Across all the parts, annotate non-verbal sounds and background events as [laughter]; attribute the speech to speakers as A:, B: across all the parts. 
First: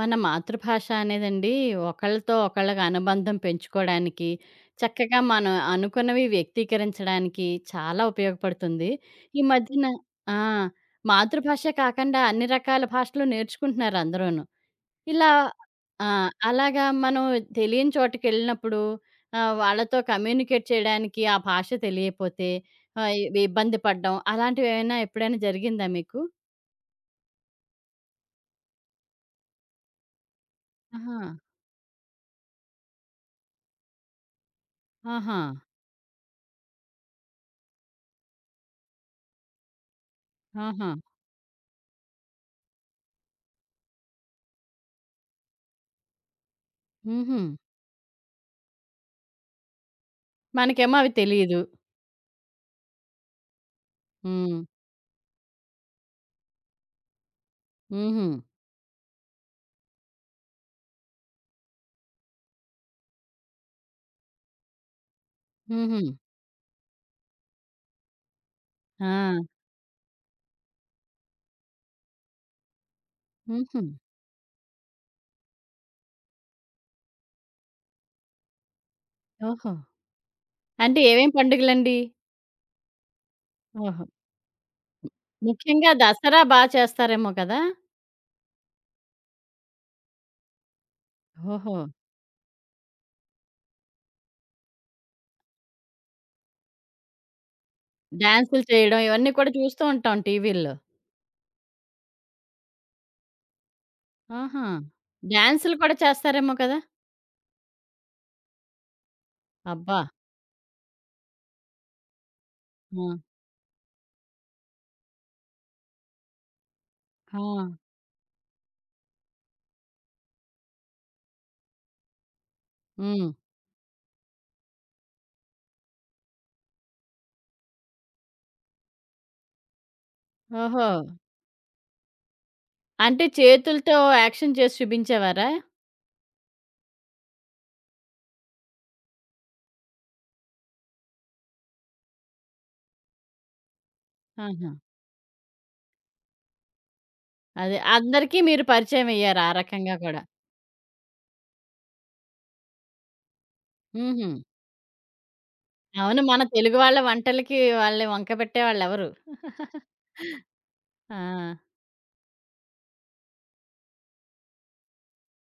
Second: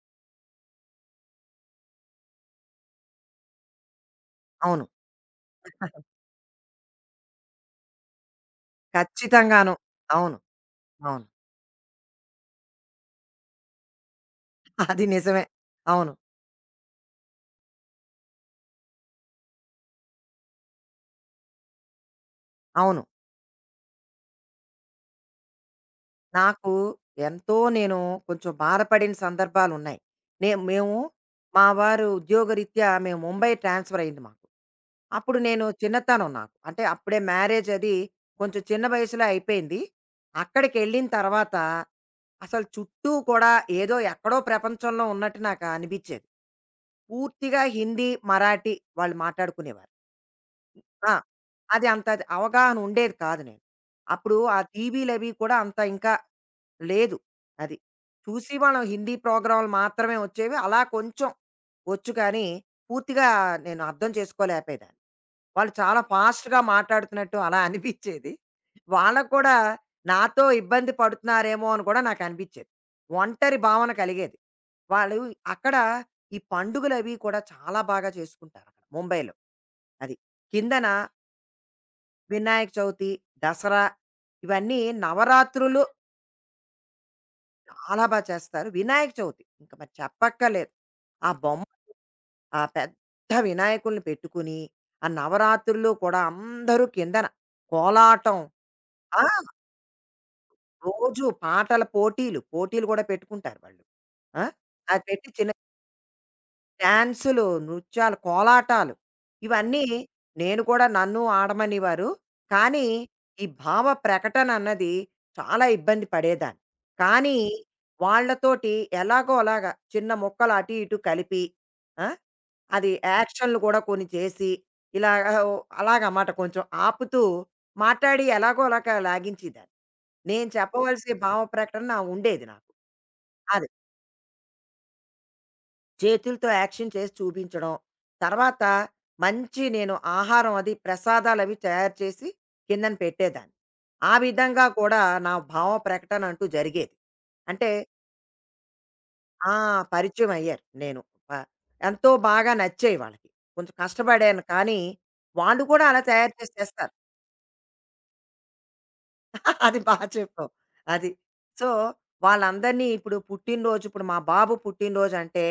A: మన మాతృభాష అనేదండి ఒకళ్ళతో ఒకళ్ళకి అనుబంధం పెంచుకోవడానికి
B: అవును.
A: చక్కగా మనం అనుకున్నవి వ్యక్తీకరించడానికి చాలా ఉపయోగపడుతుంది. ఈ
B: ఖచ్చితంగాను.
A: మధ్యన
B: అవును.
A: ఆ,
B: అవును.
A: మాతృభాష కాకుండా అన్ని రకాల భాషలు నేర్చుకుంటున్నారు అందరూను.
B: అది
A: ఇలా
B: నిజమే.
A: ఆ,
B: అవును.
A: అలాగా మనం తెలియని చోటుకి వెళ్ళినప్పుడు వాళ్ళతో కమ్యూనికేట్ చేయడానికి ఆ భాష తెలియకపోతే
B: అవును.
A: ఇబ్బంది పడడం అలాంటివి ఏమైనా ఎప్పుడైనా జరిగిందా మీకు?
B: నాకు ఎంతో నేను కొంచెం బాధపడిన సందర్భాలున్నాయి. మేము
A: ఆహా,
B: మా వారు ఉద్యోగరీత్యా మేము ముంబై ట్రాన్స్‌ఫర్ అయింది మాకు. అప్పుడు
A: ఆహా,
B: నేను చిన్నతనం నాకు. అంటే అప్పుడే మ్యారేజ్ అది కొంచెం చిన్న వయసులో అయిపోయింది.
A: ఆహా,
B: అక్కడికెళ్ళిన తర్వాత అసలు చుట్టూ కూడా ఏదో ఎక్కడో ప్రపంచంలో ఉన్నట్టు నాకు అనిపించేది.
A: మ్హూ.
B: పూర్తిగా హిందీ, మరాఠీ వాళ్ళు మాట్లాడుకునేవారు.
A: మనకేమో అవి
B: ఆ!
A: తెలీదు.
B: అది అంత అవగాహన ఉండేది కాదు నేను. అప్పుడు ఆ
A: హ్మ్.
B: టీవీలవి కూడా అంత ఇంకా లేదు. అది.
A: హుహు.
B: చూసి మనం హిందీ ప్రోగ్రాములు మాత్రమే వచ్చేవి. అలా కొంచెం వచ్చు కానీ పూర్తిగా నేను అర్థం చేసుకోలేకపోయేదాన్ని. వాళ్ళు చాలా
A: హుహు.
B: ఫాస్ట్‌గా మాట్లాడుతున్నట్టు అలా అనిపించేది.
A: ఆ!
B: వాళ్ళకి కూడా నాతో ఇబ్బంది పడుతున్నారేమో అని కూడా నాకనిపించేది. ఒంటరి
A: హుహు.
B: భావన కలిగేది. వాళ్ళు అక్కడ ఈ పండుగలవి కూడా చాలా బాగా చేసుకుంటారు అక్కడ ముంబైలో.
A: ఓహో!
B: అది. కిందన
A: అంటే ఏమేం పండుగలండి?
B: వినాయక చవితి, దసరా
A: ఓహో!
B: ఇవన్నీ నవరాత్రులు
A: ముఖ్యంగా దసరా బా చేస్తారేమో కదా!
B: చాలా బా చేస్తారు. వినాయక చవితి ఇంక మరి చెప్పక్కర్లేదు. ఆ బొమ్మ
A: ఓహో!
B: ఆ పెద్ద వినాయకుడిని పెట్టుకుని, ఆ నవరాత్రుల్లో కూడా అందరూ కిందన కోలాటం.
A: డాన్సులు చేయడం
B: ఆ!
A: ఇవన్నీ కూడా చూస్తూ ఉంటాం టీవీల్లో.
B: రోజు పాటల పోటీలు. పోటీలు గూడా పెట్టుకుంటారు వాళ్ళు. ఆ!
A: ఆహా!
B: అది పెట్టి చిన్న
A: డాన్సులు కూడా చేస్తారేమో కదా!
B: డాన్సులు, నృత్యాలు, కోలాటాలు ఇవన్నీ
A: అబ్బా!
B: నేను కూడా నన్ను ఆడమనేవారు. కానీ,
A: ఆ!
B: ఈ భావ ప్రకటన అన్నది చాలా ఇబ్బంది పడేదాన్ని. కానీ,
A: ఆ!
B: వాళ్ళతోటి ఎలాగోలాగా చిన్న ముక్కలు అటు ఇటు కలిపి, ఆ! అది
A: హ్మ్.
B: యాక్షన్‌లు కూడా కొన్ని చేసి ఇలాగ ఓ అలాగమాట కొంచెం ఆపుతూ మాట్లాడి ఎలాగోలాగా లాగించేదాన్ని. నేను
A: ఓహో!
B: చెప్పవలసిన భావ ప్రకటన నా ఉండేది నాకు.
A: అంటే
B: అది.
A: చేతులతో యాక్షన్ చేసి చూపించేవారా?
B: చేతులతో యాక్షన్ చేసి చూపించడం. తర్వాత మంచి నేను ఆహారం అది ప్రసాదాలవి తయారు చేసి కిందన పెట్టేదాన్ని. ఆ విధంగా
A: ఆహా!
B: కూడా నా భావ ప్రకటన అంటూ జరిగేది. అంటే
A: అదే అందరికి మీరు పరిచయమయ్యారు ఆ
B: ఆ!
A: రకంగా కూడా.
B: పరిచయం అయ్యారు నేను. ప ఎంతో బాగా నచ్చాయి వాళ్ళకి. కొంచెం
A: హుహు.
B: కష్టపడాను కానీ, వాళ్ళు కూడా అలా
A: అవును,
B: తయారు
A: మన
B: చేసి
A: తెలుగు
B: తెస్తారు.
A: వాళ్ళ వంటలకి వాళ్ళని వంక పెట్టేవాళ్ళెవరు?
B: అది బాగా చెప్పావు. అది.
A: ఆ!
B: సో, వాళ్ళందరినీ ఇప్పుడు పుట్టినరోజు ఇప్పుడు మా బాబు పుట్టినరోజు అంటే,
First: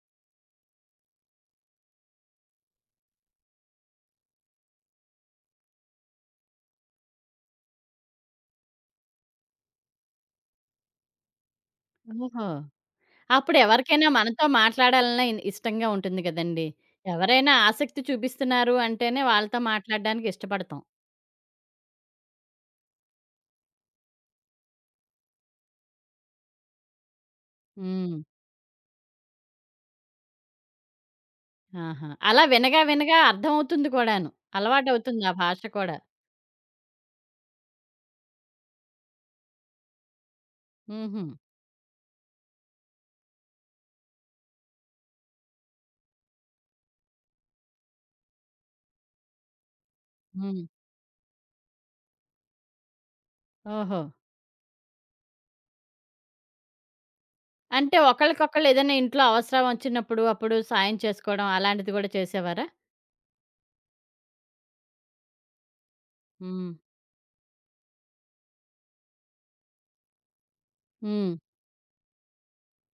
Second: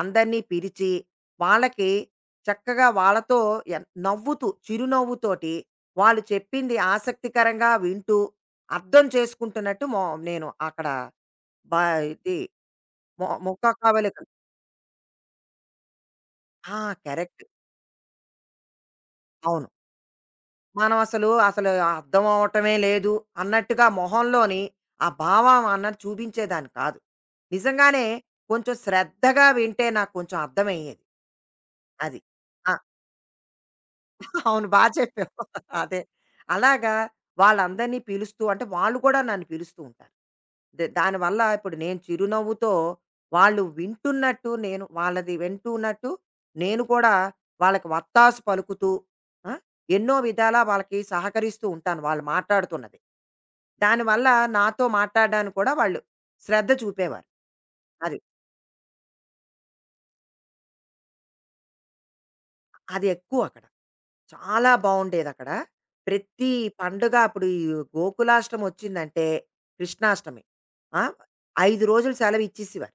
B: అందరినీ పిలిచి, వాళ్ళకి చక్కగా వాళ్ళతో నవ్వుతూ, చిరునవ్వుతోటి వాళ్ళు చెప్పింది ఆసక్తికరంగా వింటూ, అర్థం చేసుకుంటున్నట్టు నేను అక్కడ బా ఇది
A: ఓహో! అప్పుడు ఎవరికైనా
B: ముఖకవళికలు.
A: మనతో మాట్లాడాలన్నా ఇన్ ఇష్టంగా ఉంటుంది గదండీ.
B: ఆ! కరెక్ట్.
A: ఎవరైనా ఆసక్తి చూపిస్తున్నారు అంటేనే వాళ్ళతో
B: అవును.
A: మాట్లాడడానికి ఇష్టపడతాం.
B: మనం అసలు అర్థం అవ్వటమే లేదు అన్నట్టుగా మొహంలోని ఆ భావం అన్నది చూపించేదాన్ని కాదు. నిజంగానే
A: హ్మ్.
B: కొంచెం శ్రద్ధగా వింటే నాకు కొంచెం అర్థమయ్యేది.
A: ఆహా!
B: అది.
A: అలా
B: ఆ!
A: వినగా వినగా అర్థమవుతుంది కూడాను.
B: అవును. బా
A: అలవాటవుతుంది ఆ
B: చెప్పావు.
A: భాష కూడా.
B: అదే. అలాగా వాళ్ళందరినీ పిలుస్తూ అంటే వాళ్ళు కూడా నన్ను పిలుస్తూ ఉంటారు.
A: హుహు.
B: దానివల్ల ఇప్పుడు నేను చిరునవ్వుతో వాళ్ళు వింటున్నట్టు నేను వాళ్ళది వింటున్నట్టు నేను కూడా వాళ్ళకి వత్తాసు పలుకుతూ ఆ! ఎన్నో విధాలా
A: హ్మ్.
B: వాళ్ళకి సహకరిస్తూ ఉంటాను వాళ్ళు మాట్లాడుతున్నది.
A: ఓహో!
B: దానివల్ల నాతో మాట్లాడడానికి కూడా వాళ్ళు శ్రద్ధ చూపేవారు.
A: అంటే
B: అది.
A: ఒకళ్ళకొకళ్ళు ఏదైనా ఇంట్లో అవసరం వచ్చినప్పుడు అప్పుడు సాయం చేసుకోవడం అలాంటిది గూడా చేసేవారా?
B: అది ఎక్కువక్కడ. చాలా బావుండేదక్కడ. ప్రతి
A: హ్మ్.
B: పండుగ అప్పుడు ఈ గోకులాష్టమొచ్చిందంటే కృష్ణాష్టమి. ఆ!
A: హ్మ్.
B: 5 రోజులు సెలవిచ్చేసేవారు.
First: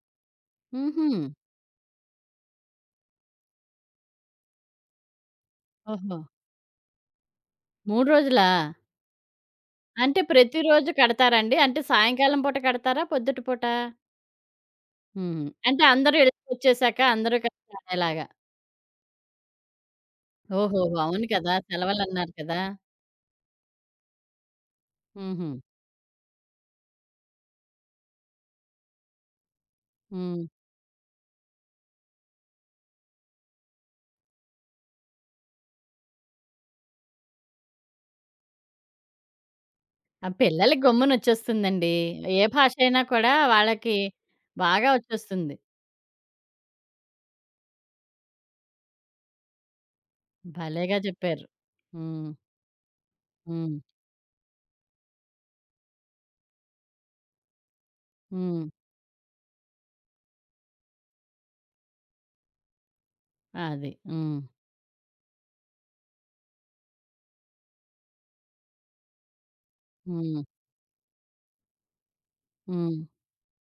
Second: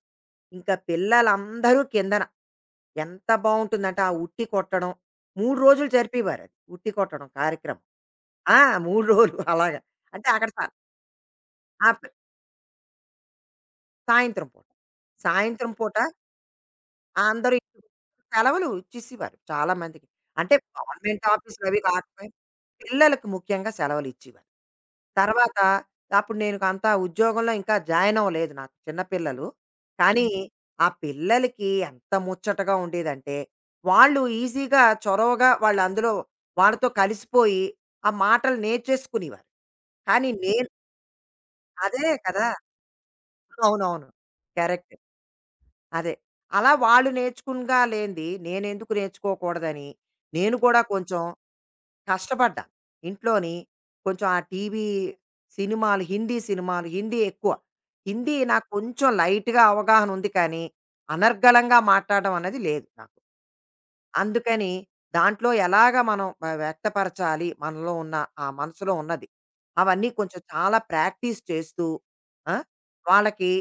B: ఇంకా
A: హుహు.
B: పిల్లలందరూ కిందన. ఎంత బావుంటుందంటే ఆ ఉట్టి కొట్టడం. 3 రోజులు
A: ఓహో!
B: జరిపేవారది. ఉట్టి కొట్టడం కార్యక్రమం.
A: 3 రోజులా?
B: ఆ! 3 రోజులు అలాగా.
A: అంటే
B: అంటే అక్కడ
A: ప్రతిరోజు కడతారండి? అంటే
B: ఆ!
A: సాయంకాలం పూట కడతారా? పొద్దుట పూట?
B: సాయంత్రం పూట.
A: హ్మ్.
B: సాయంత్రం
A: అంటే
B: పూట
A: అందరూ ఎళ్ళిపోచ్చేసాక అందరూ
B: అందరూ
A: కలిసి
B: ఇంటికి
A: ఆడేలాగా.
B: సెలవులు ఇచ్చేసేవారు చాలా మందికి. అంటే
A: ఓహోహో!
B: గవర్నమెంట్
A: అవును కదా!
B: ఆఫీసులవి కాక
A: సెలవులన్నారు కదా!
B: పిల్లలకు ముఖ్యంగా సెలవులిచ్చేవారు.
A: హుహు.
B: తర్వాత అప్పుడు నేను అంతా ఉద్యోగంలో ఇంకా జాయిన్ అవ్వలేదు నాకు చిన్న పిల్లలు. కానీ
A: హ్మ్.
B: హ్మ్. ఆ పిల్లలకి ఎంత ముచ్చటగా ఉండేదంటే, వాళ్ళు ఈజీగా చొరవగా వాళ్ళు అందులో వాళ్ళతో కలిసిపోయి, ఆ మాటలు నేర్చేసుకునేవారు.
A: ఆ
B: కానీ నేను
A: పిల్లలకి గమ్మునొచ్చేస్తుందండి.
B: అదే
A: ఏ
B: కదా!
A: భాష అయినా కూడా వాళ్ళకి
B: అవునవును.
A: బాగా
B: కరెక్ట్.
A: వచ్చేస్తుంది.
B: అదే. అలా వాళ్ళు నేర్చుకునగా లేనిది నేనెందుకు నేర్చుకోకూడదని నేను కూడా
A: భలేగా
B: కొంచెం
A: చెప్పారు. హ్మ్.
B: కష్టపడ్డాను. ఇంట్లోని
A: హ్మ్.
B: కొంచెం ఆ టీవీ సినిమాలు, హిందీ సినిమాలు, హిందీ ఎక్కువ. హిందీ
A: హ్మ్.
B: నాకు కొంచెం లైట్‌గా అవగాహన ఉంది కానీ, అనర్గళంగా మాట్లాడడం అనేది లేదు నాకు.
A: అది. హ్మ్.
B: అందుకని దాంట్లో ఎలాగ మనం వ్యక్తపరచాలి, మనలో ఉన్న ఆ మనసులో ఉన్నది. అవన్నీ కొంచెం
A: హ్మ్.
B: చాలా ప్రాక్టీస్ చేస్తూ ఆ!
A: హ్మ్.
B: వాళ్ళకి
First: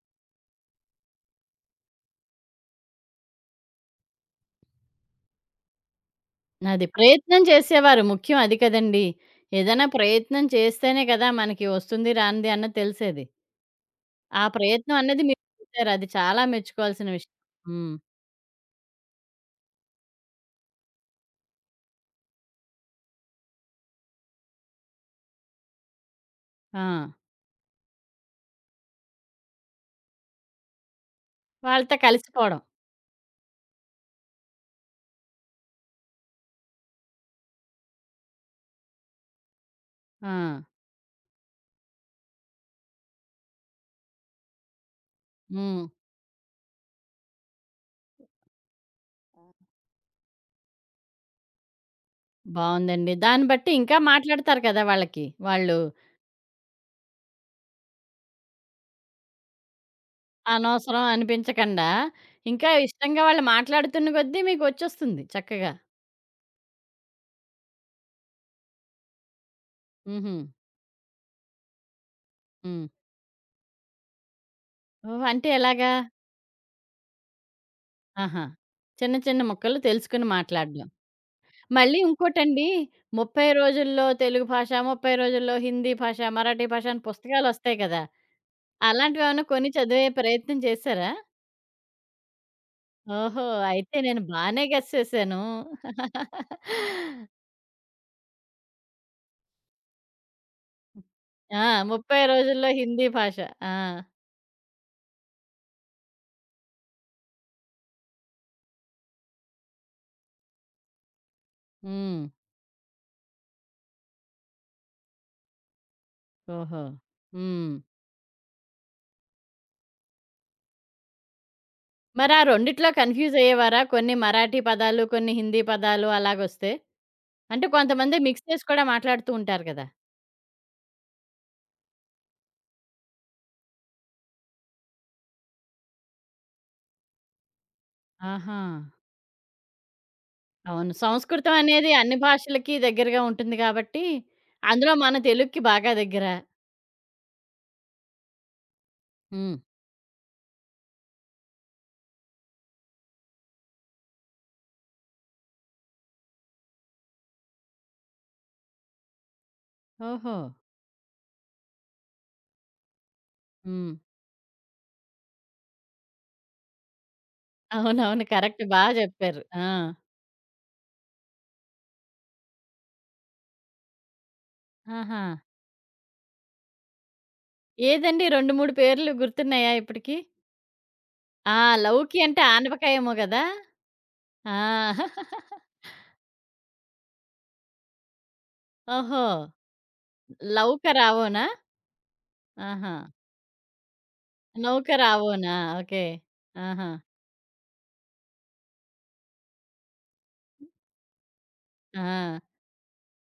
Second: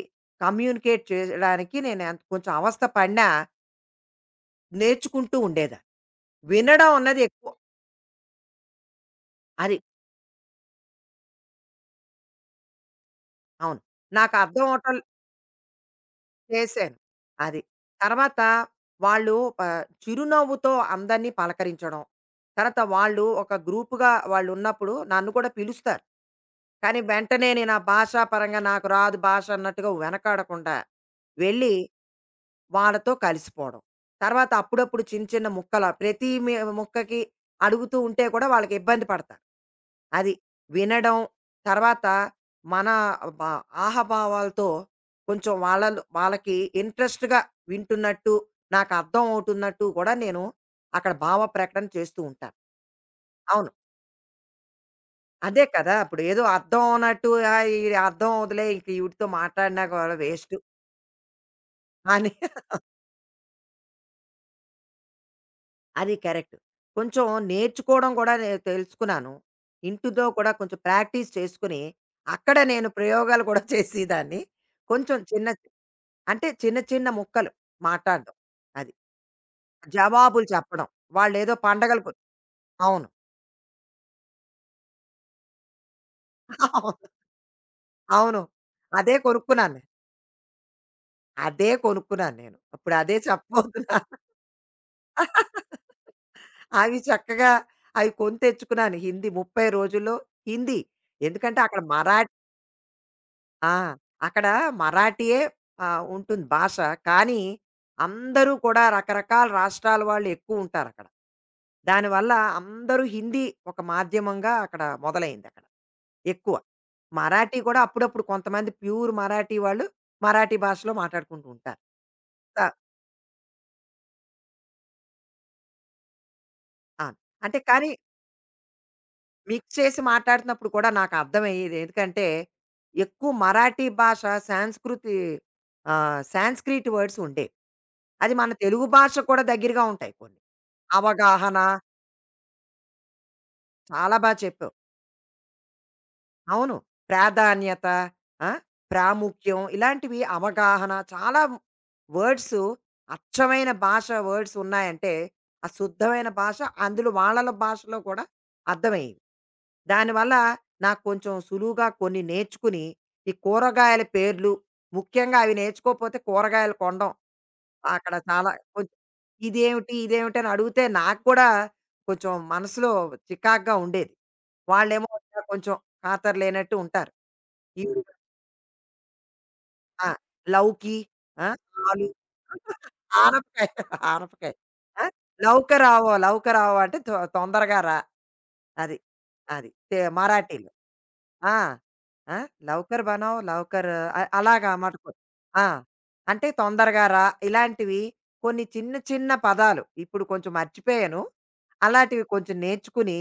B: కమ్యూనికేట్ చేయడానికి నేను ఎంత కొంచెం అవస్థ పడినా నేర్చుకుంటూ ఉండేదాన్ని.
A: అది.
B: వినడం అన్నది
A: ప్రయత్నం
B: ఎక్కువ.
A: చేసేవారు ముఖ్యం అది కదండీ!
B: అది.
A: ఏదైనా ప్రయత్నం చేస్తేనే కదా మనకి వస్తుంది, రానిది అన్నది తెలిసేది.
B: అవును. నాకు
A: ఆ
B: అర్థం అవటం
A: ప్రయత్నం అన్నది మీరు చేసారు. అది చాలా
B: చేశాను.
A: మెచ్చుకోవాల్సిన విషయం.
B: అది.
A: హ్మ్.
B: తర్వాత వాళ్ళు ఆహ్, చిరునవ్వుతో అందరినీ పలకరించడం. తర్వాత వాళ్ళు ఒక గ్రూప్‌గా వాళ్ళున్నప్పుడు నన్ను కూడా పిలుస్తారు.
A: ఆ!
B: కానీ వెంటనే నేను ఆ భాషా పరంగా నాకు రాదు భాష అన్నట్టుగా వెనకాడకుండా వెళ్ళి
A: వాళ్ళతో కలిసిపోవడం.
B: వాళ్ళతో కలిసిపోవడం. తర్వాత అప్పుడప్పుడు చిన్న చిన్న ముక్కల ప్రతి ముక్కకి అడుగుతూ ఉంటే కూడా వాళ్ళకి ఇబ్బంది పడతారు. అది.
A: ఆ!
B: వినడం, తర్వాత మన బ ఆహభావాలతో కొంచెం
A: హ్మ్.
B: వాళ్ళలో వాళ్ళకి ఇంట్రెస్ట్‌గా వింటున్నట్టు, నాకు అర్థం అవుతున్నట్టు కూడా నేను అక్కడ భావ ప్రకటన చేస్తూ ఉంటాను.
A: బావుందండి. దాన్ని
B: అవును.
A: బట్టి ఇంకా మాట్లాడతారు కదా వాళ్ళకి.
B: అదే
A: వాళ్ళు
B: కదా! ఇప్పుడు ఏదో అర్థం అన్నట్టు ఆహ్, ఈడ అర్థం అవ్వదులే ఇంక ఈవిడతో మాట్లాడినా కూడా వేస్టు
A: అనవసరం అనిపించకండా,
B: అని.
A: ఇంకా ఇష్టంగా వాళ్ళు మాట్లాడుతున్న కొద్దీ మీకొచ్చేస్తుంది చక్కగా.
B: అది కరెక్ట్. కొంచెం నేర్చుకోవడం కూడా నేను తెలుసుకున్నాను. ఇంటితో
A: హుహు.
B: కూడా కొంచెం ప్రాక్టీస్ చేసుకొని, అక్కడ
A: హ్మ్.
B: నేను ప్రయోగాలు కూడా [laughs] చేసేదాన్ని. కొంచెం
A: ఓహ్!
B: చిన్న
A: అంటే ఎలాగా?
B: అంటే చిన్న చిన్న ముక్కలు మాట్లాడడం.
A: ఆహా!
B: అది.
A: చిన్న చిన్న ముక్కలు తెలుసుకొని
B: జవాబులు
A: మాట్లాడడం.
B: చెప్పడం. వాళ్ళేదో
A: మళ్ళీ
B: పండగలకు
A: ఇంకోటండి,
B: అవును.
A: 30 రోజుల్లో తెలుగు భాష, 30 రోజుల్లో హిందీ భాష, మరాఠీ భాష
B: అవును.
A: అని
B: [laughs]
A: పుస్తకాలొస్తాయి కదా!
B: అవును. అదే
A: అలాంటివేమన్నా కొని
B: కొనుక్కున్నాను నేను.
A: చదివే ప్రయత్నం చేశారా?
B: అదే కొనుక్కున్నాను నేను. ఇప్పుడు అదే
A: ఓహో! అయితే
B: చెప్పబోతున్నా.
A: నేను బానే గెస్ చేశాను.
B: [laughs]
A: [laughs]
B: అవి చక్కగా అవి కొని తెచ్చుకున్నాను. హిందీ 30 రోజుల్లో హిందీ. ఎందుకంటే
A: ఆ!
B: అక్కడ
A: 30 రోజుల్లో హిందీ భాష. ఆ!
B: ఆ! అక్కడ మరాఠీయే ఆహ్, ఉంటుంది భాష. కానీ, అందరూ కూడా రకరకాల రాష్ట్రాల వాళ్ళు ఎక్కువుంటారక్కడ.
A: హ్మ్.
B: దానివల్ల అందరూ హిందీ ఒక మాధ్యమంగా అక్కడ మొదలైందక్కడ ఎక్కువ.
A: ఓహో!
B: మరాఠీ
A: హ్మ్.
B: కూడా అప్పుడప్పుడు కొంతమంది ప్యూర్ మరాఠీ వాళ్ళు మరాఠీ భాషలో మాట్లాడుకుంటూ ఉంటారు. త
A: రెండిట్లో కన్‌ఫ్యూజ్ అయ్యేవారా? కొన్ని మరాఠీ పదాలు, కొన్ని హిందీ పదాలు అలాగొస్తే?
B: ఆ! అంటే
A: అంటే
B: కానీ
A: కొంతమంది మిక్స్ చేసి కూడా మాట్లాడుతూ ఉంటారు
B: మిక్స్
A: కదా!
B: చేసి మాట్లాడుతున్నప్పుడు కూడా నాకు అర్థమయ్యేది. ఎందుకంటే, ఎక్కువ మరాఠీ భాష సాంస్కృతి ఆహ్, సాంస్క్రిట్ వర్డ్స్ ఉండేవి. అది మన
A: ఆహా!
B: తెలుగు భాషకు కూడా దగ్గరగా ఉంటాయి కొన్ని.
A: అవును, సంస్కృతం
B: అవగాహన
A: అనేది అన్ని భాషలకి దగ్గరగా ఉంటుంది కాబట్టి,
B: చాలా బా చెప్పావు.
A: అందులో మన తెలుగుకి బాగా దగ్గర.
B: అవును. ప్రాధాన్యత, ఆ!
A: హ్మ్.
B: ప్రాముఖ్యం ఇలాంటివి అవగాహన చాలా వర్డ్స్ అచ్చమైన భాష వర్డ్స్ ఉన్నాయంటే, ఆ శుద్ధమైన భాష అందులో వాళ్ళల భాషలో కూడా అర్థమయ్యేవి. దానివల్ల
A: ఓహో!
B: నాకు కొంచెం సులువుగా కొన్ని నేర్చుకుని, ఈ
A: హ్మ్.
B: కూరగాయల పేర్లు ముఖ్యంగా అవి నేర్చుకోకపోతే కూరగాయలు కొనడం అక్కడ
A: అవునవును.
B: చాలా
A: కరెక్ట్. బా
B: కొంచెం
A: జెప్పారు. ఆ!
B: ఇదేమిటి? ఇదేమిటి? అని అడిగితే నాకు కూడా కొంచెం మనసులో చికాకుగా ఉండేది. వాళ్ళేమో
A: ఆహా!
B: ఇంకా కొంచెం ఖాతరు లేనట్టు ఉంటారు. ఈవిడ
A: ఏదండి 2, 3 పేర్లు గుర్తున్నాయా
B: ఆ!
A: ఇప్పటికి?
B: లౌకి, ఆ!
A: ఆ!
B: ఆలు
A: లౌకి అంటే ఆనపకాయేమో గదా!
B: ఆనపకాయ, ఆనపకాయ.
A: ఆ!
B: ఆ!
A: [laughs]
B: లౌక రావో, లౌక రావో అంటే తొందరగా రా. అది.
A: ఓహో!
B: అది. మరాఠీలో.
A: లౌక రావోనా?
B: ఆ! ఆ!
A: ఆహా!
B: లవకర్ బనావో లవకర్ అలాగా
A: నౌక
B: మటుకు.
A: రావోనా?
B: ఆ!
A: ఓకే.
B: అంటే
A: ఆహా!
B: తొందరగా రా ఇలాంటివి కొన్ని చిన్న చిన్న పదాలు ఇప్పుడు కొంచెం మర్చిపోయాను. అలాంటివి
A: ఆ!
B: కొంచెం నేర్చుకుని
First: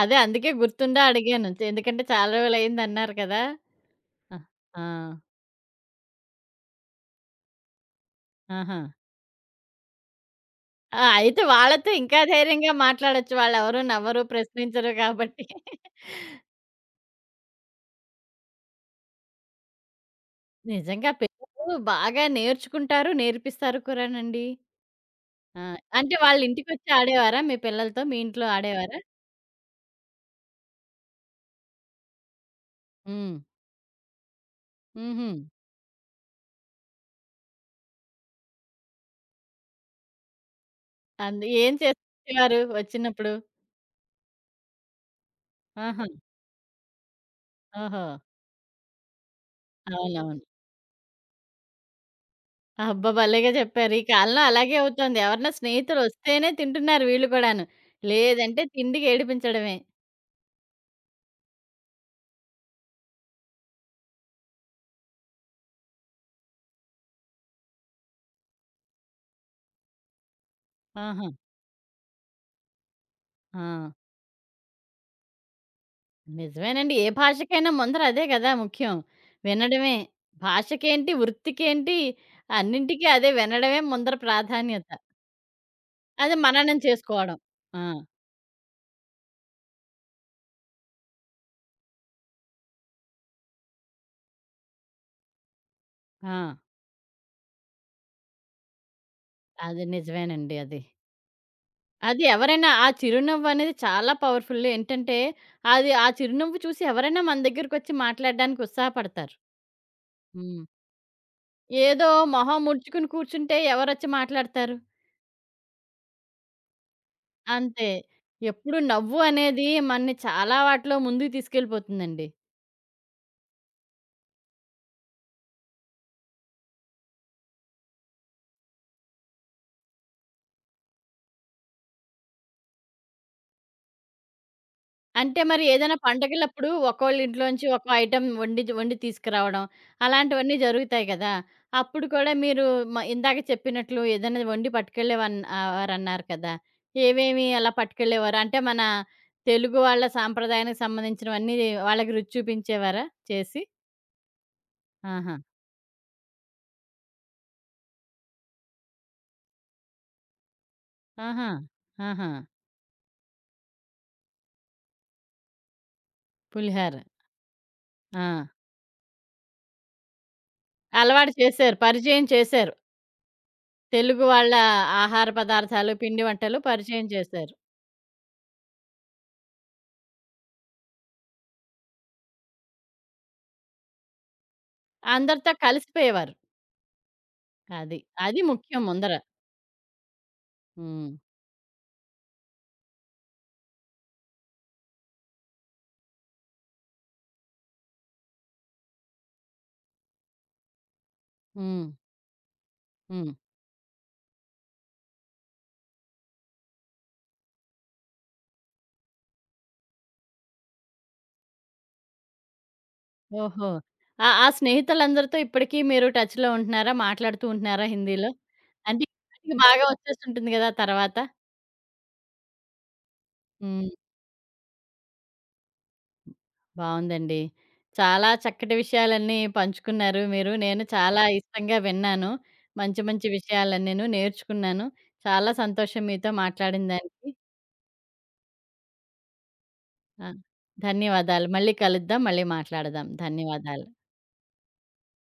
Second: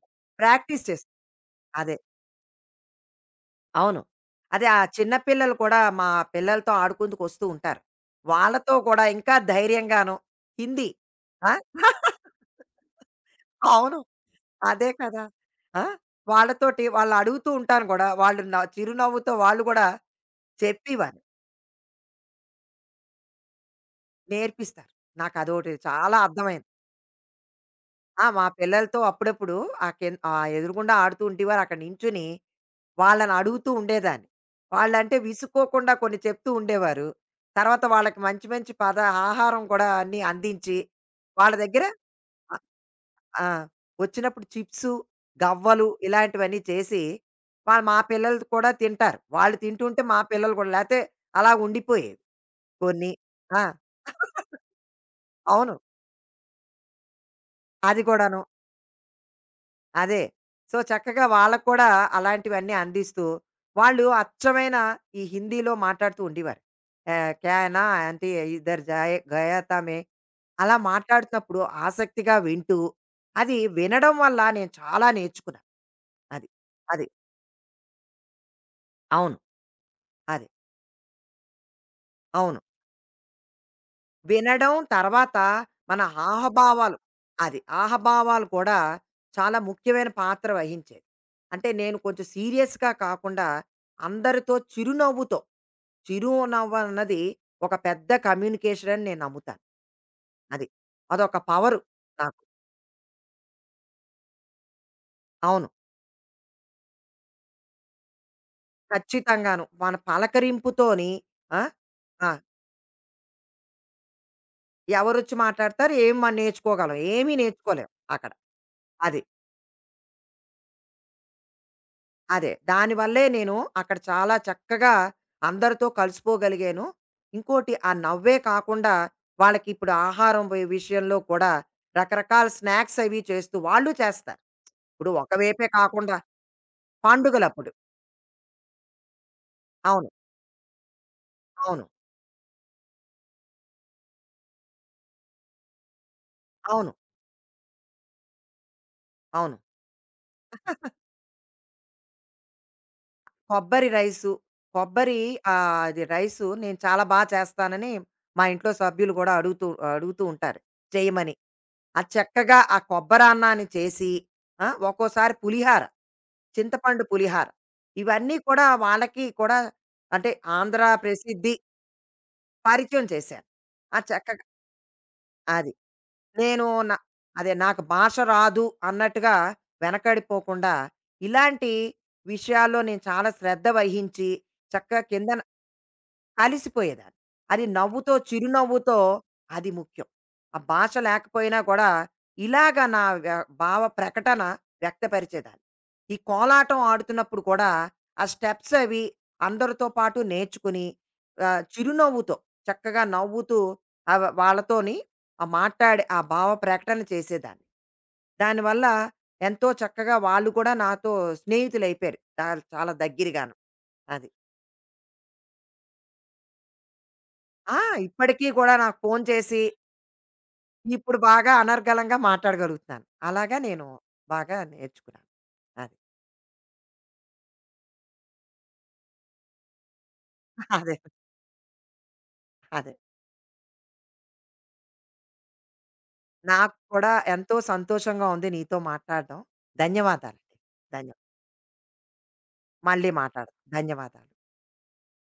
A: అదే అందుకే
B: ప్రాక్టీస్
A: గుర్తుందా
B: చేస్
A: అడిగాను.
B: అదే.
A: ఎందుకంటే చాలా రోజులయిందన్నారు కదా!
B: అవును.
A: ఆ!
B: అదే ఆ
A: ఆ!
B: చిన్న పిల్లలు కూడా మా పిల్లలతో ఆడుకుందుకు వస్తూ ఉంటారు. వాళ్ళతో
A: ఆహా!
B: కూడా ఇంకా ధైర్యంగాను హిందీ.
A: ఆ! అయితే
B: ఆ!
A: వాళ్ళతో ఇంకా
B: [laughs]
A: ధైర్యంగా మాట్లాడొచ్చు. వాళ్ళెవరు
B: అవును.
A: నవ్వరు,
B: అదే
A: ప్రశ్నించరు
B: కదా!
A: కాబట్టి.
B: ఆ! వాళ్ళతోటి వాళ్ళు అడుగుతూ ఉంటాను గూడా. వాళ్ళు చిరునవ్వుతో వాళ్ళు గూడా
A: నిజంగా
B: చెప్పేవారు.
A: పిల్లలు బాగా నేర్చుకుంటారు, నేర్పిస్తారు కూడానండి.
B: నేర్పిస్తారు.
A: ఆ!
B: నాకదోటి చాలా
A: అంటే వాళ్ళ
B: అర్థమైంది.
A: ఇంటికొచ్చి ఆడేవారా మీ పిల్లలతో? మీ
B: ఆ! మా
A: ఇంట్లో
B: పిల్లలతో
A: ఆడేవారా?
B: అప్పుడప్పుడు ఆ ఎదురుగుండా ఆడుతూ ఉండేవారు. అక్కడ నించుని వాళ్ళని
A: హ్మ్.
B: అడుగుతూ ఉండేదాన్ని. వాళ్ళంటే
A: హుహు.
B: విసుక్కోకుండా కొన్ని చెప్తూ ఉండేవారు. తర్వాత వాళ్ళకి మంచి మంచి ఆహారం కూడా అన్నీ అందించి
A: అందు
B: వాళ్ళ
A: ఏం
B: దగ్గర
A: చేసేవారు వచ్చినప్పుడు?
B: ఆ! వచ్చినప్పుడు చిప్సు, గవ్వలు
A: ఆహా!
B: ఇలాంటివన్నీ చేసి, మా మా
A: ఓహో!
B: పిల్లలు కూడా తింటారు. వాళ్ళు తింటుంటే మా
A: అవునవును.
B: పిల్లలు కూడా లేతే అలా ఉండిపోయేవి
A: అబ్బా!
B: కొన్ని.
A: భలేగా
B: ఆ!
A: చెప్పారు. ఈ కాలంలో అలాగే అవుతోంది. ఎవరన్నా
B: అవును.
A: స్నేహితులొస్తేనే తింటున్నారు వీళ్ళు కూడాను.
B: అది కూడాను.
A: లేదంటే తిండికి ఏడిపించడమే.
B: అదే. సో, చక్కగా వాళ్ళకి కూడా అలాంటివన్నీ అందిస్తూ, వాళ్ళు అచ్చమైన ఈ హిందీలో మాట్లాడుతూ ఉండేవారు. ఆహ్, క్యా హై నా ఆంటీ ఇధర్ జాయే గయా తా మే. అలా
A: ఆహా!
B: మాట్లాడుతున్నప్పుడు ఆసక్తిగా వింటూ, అది
A: ఆ!
B: వినడం వల్ల నేను చాలా నేర్చుకున్నాను. అది.
A: నిజమేనండి,
B: అది.
A: ఏ భాషకైనా ముందర అదే గదా ముఖ్యం.
B: అవును.
A: వినడమే.
B: అది.
A: భాషకేంటి, వృత్తికేంటి,
B: అవును.
A: అన్నింటికి అదే వినడమే ముందర
B: వినడం
A: ప్రాధాన్యత.
B: తర్వాత మన
A: అది మననం
B: ఆహభావాలు
A: చేసుకోవడం.
B: అది.
A: ఆ!
B: ఆహభావాలు కూడా చాలా ముఖ్యమైన పాత్ర వహించేది. అంటే నేను కొంచెం సీరియస్‌గా కాకుండా అందరితో చిరునవ్వుతో
A: ఆ!
B: చిరునవ్వు అన్నది ఒక పెద్ద కమ్యూనికేషన్ అని నేను నమ్ముతాను.
A: అది నిజమేనండి
B: అది.
A: అది.
B: అదొక పవరు
A: అది
B: నాకు.
A: ఎవరైనా ఆ చిరునవ్వనేది చాలా పవర్‌ఫుల్. ఏంటంటే,
B: అవును.
A: అది ఆ చిరునవ్వు చూసి ఎవరైనా మన దగ్గరకొచ్చి మాట్లాడడానికి ఉత్సాహపడతారు.
B: ఖచ్చితంగాను. మన
A: హ్మ్.
B: పలకరింపుతోని ఆ!
A: ఏదో
B: ఆ!
A: మొహం ముడుచుకుని కూర్చుంటే ఎవరొచ్చి మాట్లాడతారు?
B: ఎవరొచ్చి మాట్లాడతారు? ఏం మనం నేర్చుకోగలం? ఏమీ
A: అంతే.
B: నేర్చుకోలేం అక్కడ.
A: ఎప్పుడు నవ్వు
B: అది.
A: అనేది మనని చాలా వాటిలో ముందుకు తీసుకెళ్ళిపోతుందండి.
B: అదే. దానివల్లే నేను అక్కడ చాలా చక్కగా అందరితో కలిసిపోగలిగాను. ఇంకోటి ఆ నవ్వే కాకుండా వాళ్ళకిప్పుడు ఆహారం విషయంలో కూడా రకరకాల స్నాక్స్ అవి చేస్తూ వాళ్ళు చేస్తారు. ఇప్పుడు ఒక
A: అంటే మరి
B: వైపే
A: ఏదైనా
B: కాకుండా
A: పండగలప్పుడు ఒక్కోళ్ళ ఇంట్లోంచి
B: పండుగలప్పుడు.
A: ఒక ఐటెం వండి వండి తీసుకురావడం
B: అవును.
A: అలాంటివన్నీ జరుగుతాయి కదా!
B: అవును.
A: అప్పుడు కూడా మీరు ఇందాక చెప్పినట్లు ఏదైనా వండి వారన్నారు కదా!
B: అవును.
A: ఏవేమి అలా పట్టుకెళ్ళేవారు? అంటే మన
B: అవును.
A: తెలుగు వాళ్ళ సాంప్రదాయానికి సంబంధించినవన్నీ వాళ్ళకి రుచి చూపించేవారా చేసి?
B: కొబ్బరి రైసు, కొబ్బరి
A: ఆహా!
B: ఆహ్, అది రైసు నేను చాలా బా చేస్తానని మా ఇంట్లో సభ్యులు గూడా అడుగుతూ అడుగుతూ ఉంటారు చేయమని.
A: ఆహా!
B: అది
A: ఆహా!
B: చక్కగా ఆ కొబ్బరాన్నాన్ని చేసి ఆ! ఒక్కోసారి పులిహార.
A: పులిహార.
B: చింతపండు పులిహార. ఇవన్నీ
A: ఆ!
B: కూడా వాళ్ళకి కూడా అంటే ఆంధ్ర
A: అలవాటు
B: ప్రసిద్ధి
A: చేశారు. పరిచయం చేశారు.
B: పరిచయం చేశాను. ఆ!
A: తెలుగు
B: చక్కగా
A: వాళ్ళ ఆహార
B: అది.
A: పదార్థాలు, పిండి వంటలు
B: నేను నా
A: పరిచయం చేశారు.
B: అదే నాకు భాష రాదు అన్నట్టుగా వెనకడిపోకుండా ఇలాంటి విషయాల్లో నేను చాలా శ్రద్ధ వహించి చక్కగా కింద
A: అందరితో కలిసిపోయేవారు.
B: అలిసిపోయేదాన్ని. అది
A: అది.
B: నవ్వుతో,
A: అది ముఖ్యం
B: చిరునవ్వుతో
A: ముందర.
B: అది ముఖ్యం. ఆ భాష
A: హ్మ్.
B: లేకపోయినా కూడా ఇలాగ నా వ భావ ప్రకటన వ్యక్తపరిచేదాన్ని. ఈ కోలాటం ఆడుతున్నప్పుడు కూడా ఆ స్టెప్స్ అవి అందరితో పాటు నేర్చుకుని ఆహ్,
A: హ్మ్.
B: చిరునవ్వుతో చక్కగా
A: హ్మ్.
B: నవ్వుతూ వాళ్ళతోని ఆ మాట్లాడి ఆ భావ ప్రకటన చేసేదాన్ని. దానివల్ల ఎంతో చక్కగా వాళ్ళు కూడా నాతో స్నేహితులైపోయారు. చాలా దగ్గరగాను.
A: ఓహో!
B: అది.
A: ఆ ఆ స్నేహితులందరితో ఇప్పటికి మీరు టచ్‌లో ఉంటున్నారా? మాట్లాడుతూ
B: ఆ!
A: ఉంటున్నారా హిందీలో?
B: ఇప్పటికి కూడా నాకు
A: అంటే
B: ఫోను
A: ఇప్పటికి
B: చేసి,
A: బాగా వచ్చేసుంటుంది గదా తర్వాత.
B: ఇప్పుడు బాగా అనర్గళంగా మాట్లాడగలుగుతున్నాను. అలాగా నేను
A: హ్మ్.
B: బాగా నేర్చుకున్నాను. అది.
A: బావుందండి. చాలా చక్కటి విషయాలన్నీ పంచుకున్నారు మీరు. నేను
B: అదే.
A: చాలా ఇష్టంగా విన్నాను.
B: అదే.
A: మంచి మంచి విషయాలన్నీను నేర్చుకున్నాను. చాలా సంతోషం మీతో
B: నాకు
A: మాట్లాడిన
B: కూడా
A: దానికి.
B: ఎంతో సంతోషంగా ఉంది నీతో మాట్లాడడం.
A: ఆ!
B: ధన్యవాదాలండి. ధన్య
A: ధన్యవాదాలు. మళ్ళీ కలుద్దాం. మళ్ళీ మాట్లాడదాం.
B: మళ్ళీ మాట్లాడదాం.
A: ధన్యవాదాలు.
B: ధన్యవాదాలు.